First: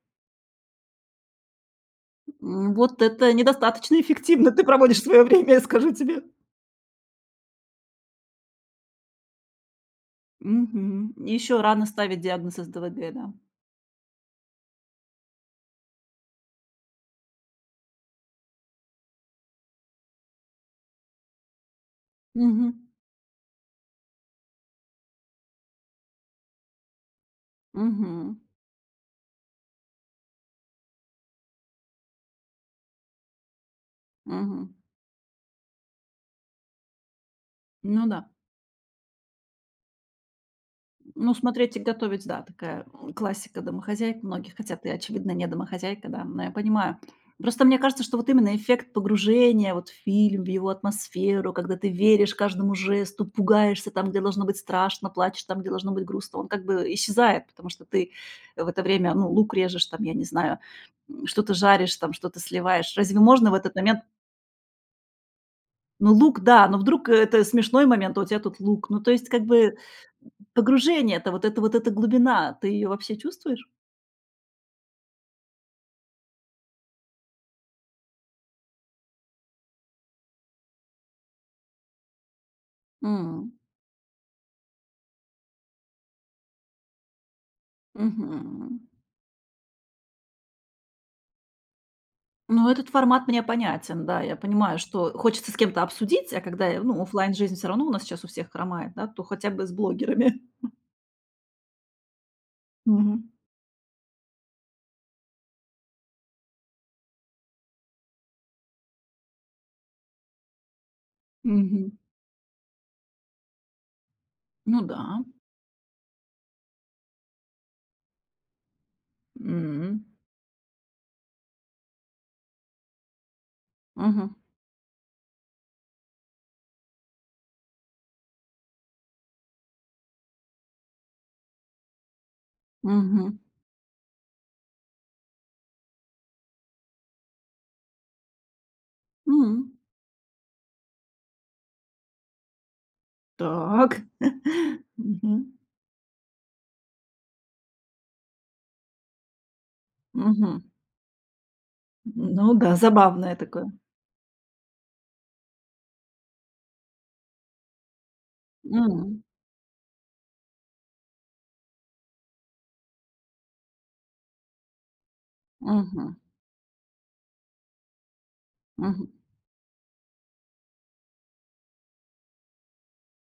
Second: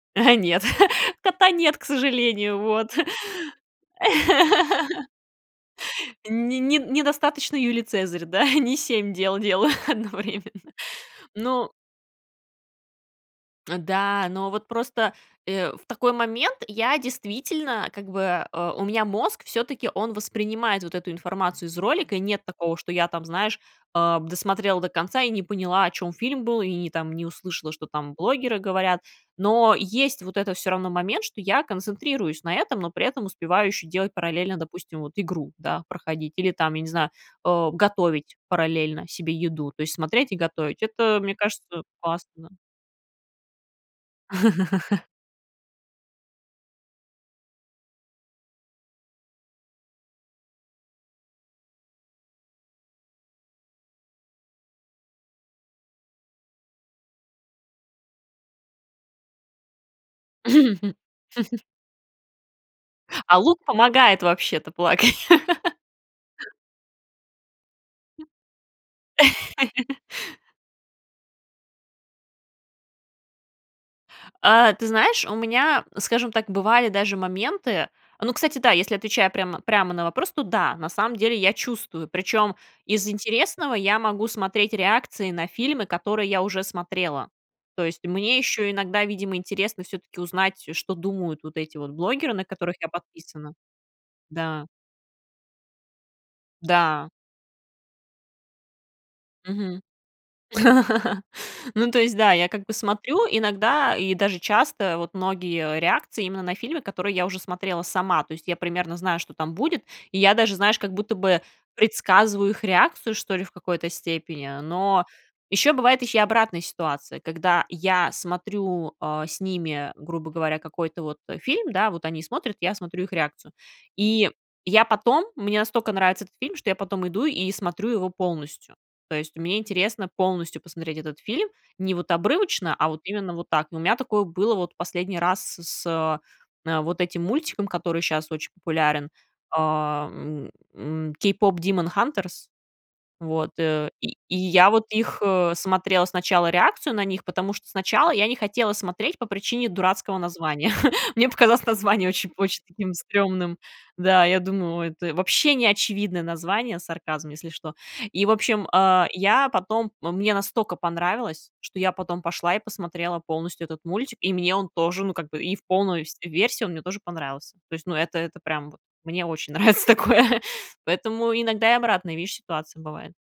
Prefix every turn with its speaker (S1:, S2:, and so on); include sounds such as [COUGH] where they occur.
S1: Э, нет, [CHUCKLES] кота нет, к сожалению,
S2: М,
S1: вот.
S2: вот
S1: [INHALES]
S2: это недостаточно эффективно ты проводишь
S1: [LAUGHS]
S2: своё время, я скажу тебе.
S1: Не не недостаточно. Юлий Цезарь, да, [CHUCKLES] не 7 дел делаю одновременно.
S2: Мгм, ещё
S1: Но
S2: рано ставить диагноз СДВГ, да.
S1: Э, да, но вот просто, э, в такой момент я действительно, как бы, а, у меня мозг всё-таки он воспринимает вот эту информацию из ролика, и нет
S2: Мгм.
S1: такого, что я там, знаешь, а, досмотрела до конца и не поняла, о чём фильм был, и и там не услышала, что там
S2: Мгм.
S1: блогеры говорят. Но есть вот этот, всё равно, момент, что я концентрируюсь на этом, но при этом успеваю ещё делать параллельно,
S2: Мгм.
S1: допустим, вот игру, да, проходить или там, я не знаю, а,
S2: Ну да.
S1: готовить параллельно себе еду, то есть смотреть и готовить. Это,
S2: Ну,
S1: мне
S2: смотреть и
S1: кажется,
S2: готовить,
S1: классно,
S2: да,-
S1: да.
S2: такая, м, классика домохозяек многих, хотя ты,
S1: [LAUGHS]
S2: очевидно, не домохозяйка, да, но я понимаю. Ну, просто мне кажется, что вот именно эффект погружения вот в фильм, в его атмосферу, когда ты веришь каждому жесту, пугаешься там, где должно быть страшно, плачешь там, где должно быть грустно, он как бы, э, исчезает, потому что ты в это время, ну, лук режешь там, я не знаю, м, что-то
S1: [LAUGHS]
S2: жаришь, там, что-то сливаешь. Разве
S1: А
S2: можно в
S1: лук
S2: этот момент
S1: помогает вообще-то плакать.
S2: Ну, лук,
S1: [LAUGHS]
S2: да, но вдруг, э, это смешной момент, а у тебя тут лук. Ну, то есть, как бы,
S1: [LAUGHS]
S2: погружение, это вот эта вот эта глубина, ты её вообще чувствуешь?
S1: А, ты знаешь, у меня, скажем так, бывали даже моменты Ну, кстати, да, если я отвечаю прямо прямо на вопрос, то да, на самом деле я чувствую. Причём из
S2: М.
S1: интересного я могу смотреть реакции на фильмы, которые я уже смотрела. То есть, мне ещё
S2: Мгм.
S1: иногда, видимо, интересно всё-таки узнать, э, что думают вот эти вот блогеры, на
S2: Ну,
S1: которых
S2: этот
S1: я
S2: формат мне
S1: подписана.
S2: понятен. Да, я
S1: Да.
S2: понимаю, что хочется с кем-то обсудить, а когда, э, ну,
S1: Да.
S2: офлайн-жизнь всё равно у нас сейчас у всех хромает, да, то хотя бы с
S1: Мгм.
S2: блогерами. [CHUCKLES]
S1: [LAUGHS] Ну, то есть, да, я как бы
S2: Мгм.
S1: смотрю иногда и даже часто вот многие реакции именно на фильмы, которые я уже смотрела сама. То есть, я примерно знаю, что там будет. И я даже, знаешь, как будто бы
S2: Мгм.
S1: предсказываю их реакцию, что ли, в какой-то степени.
S2: Ну
S1: Но
S2: да.
S1: ещё бывает и обратная ситуация, когда я смотрю, а, с ними,
S2: М.
S1: грубо говоря, какой-то вот, э, фильм, да, вот они смотрят, я смотрю их реакцию. И
S2: Мгм.
S1: я потом, мне настолько нравится этот фильм, что я потом иду и смотрю его полностью. То есть, мне интересно полностью посмотреть этот фильм не вот обрывочно, а вот именно
S2: Мгм.
S1: вот так. Но у меня такое было вот последний раз с с э, а, вот этим мультиком, который щас очень популярен.
S2: М.
S1: А, м, м, "Кейпопдимонхантерс". Вот, э,
S2: Так.
S1: и и я вот
S2: [CHUCKLES]
S1: их,
S2: Мгм.
S1: смотрела сначала, реакцию на них, потому что сначала я не хотела смотреть по причине дурацкого
S2: Мгм.
S1: названия. [CHUCKLES] Мне показалось название
S2: М,
S1: очень
S2: ну
S1: очень
S2: да,
S1: таким
S2: забавное
S1: стрёмным.
S2: такое.
S1: Да, я думаю: "Ой, это вообще неочевидное название". Сарказм, если что. И, в общем, а,
S2: М.
S1: я потом мне настолько понравилось, что я потом пошла и посмотрела полностью этот мультик, и мне он тоже, ну, как бы и в полной,
S2: Мгм.
S1: всь версии он мне тоже понравился. То есть, ну, это это прям, вот
S2: Мгм.
S1: мне очень нравится такое, поэтому иногда и обратные, видишь, ситуации бывают.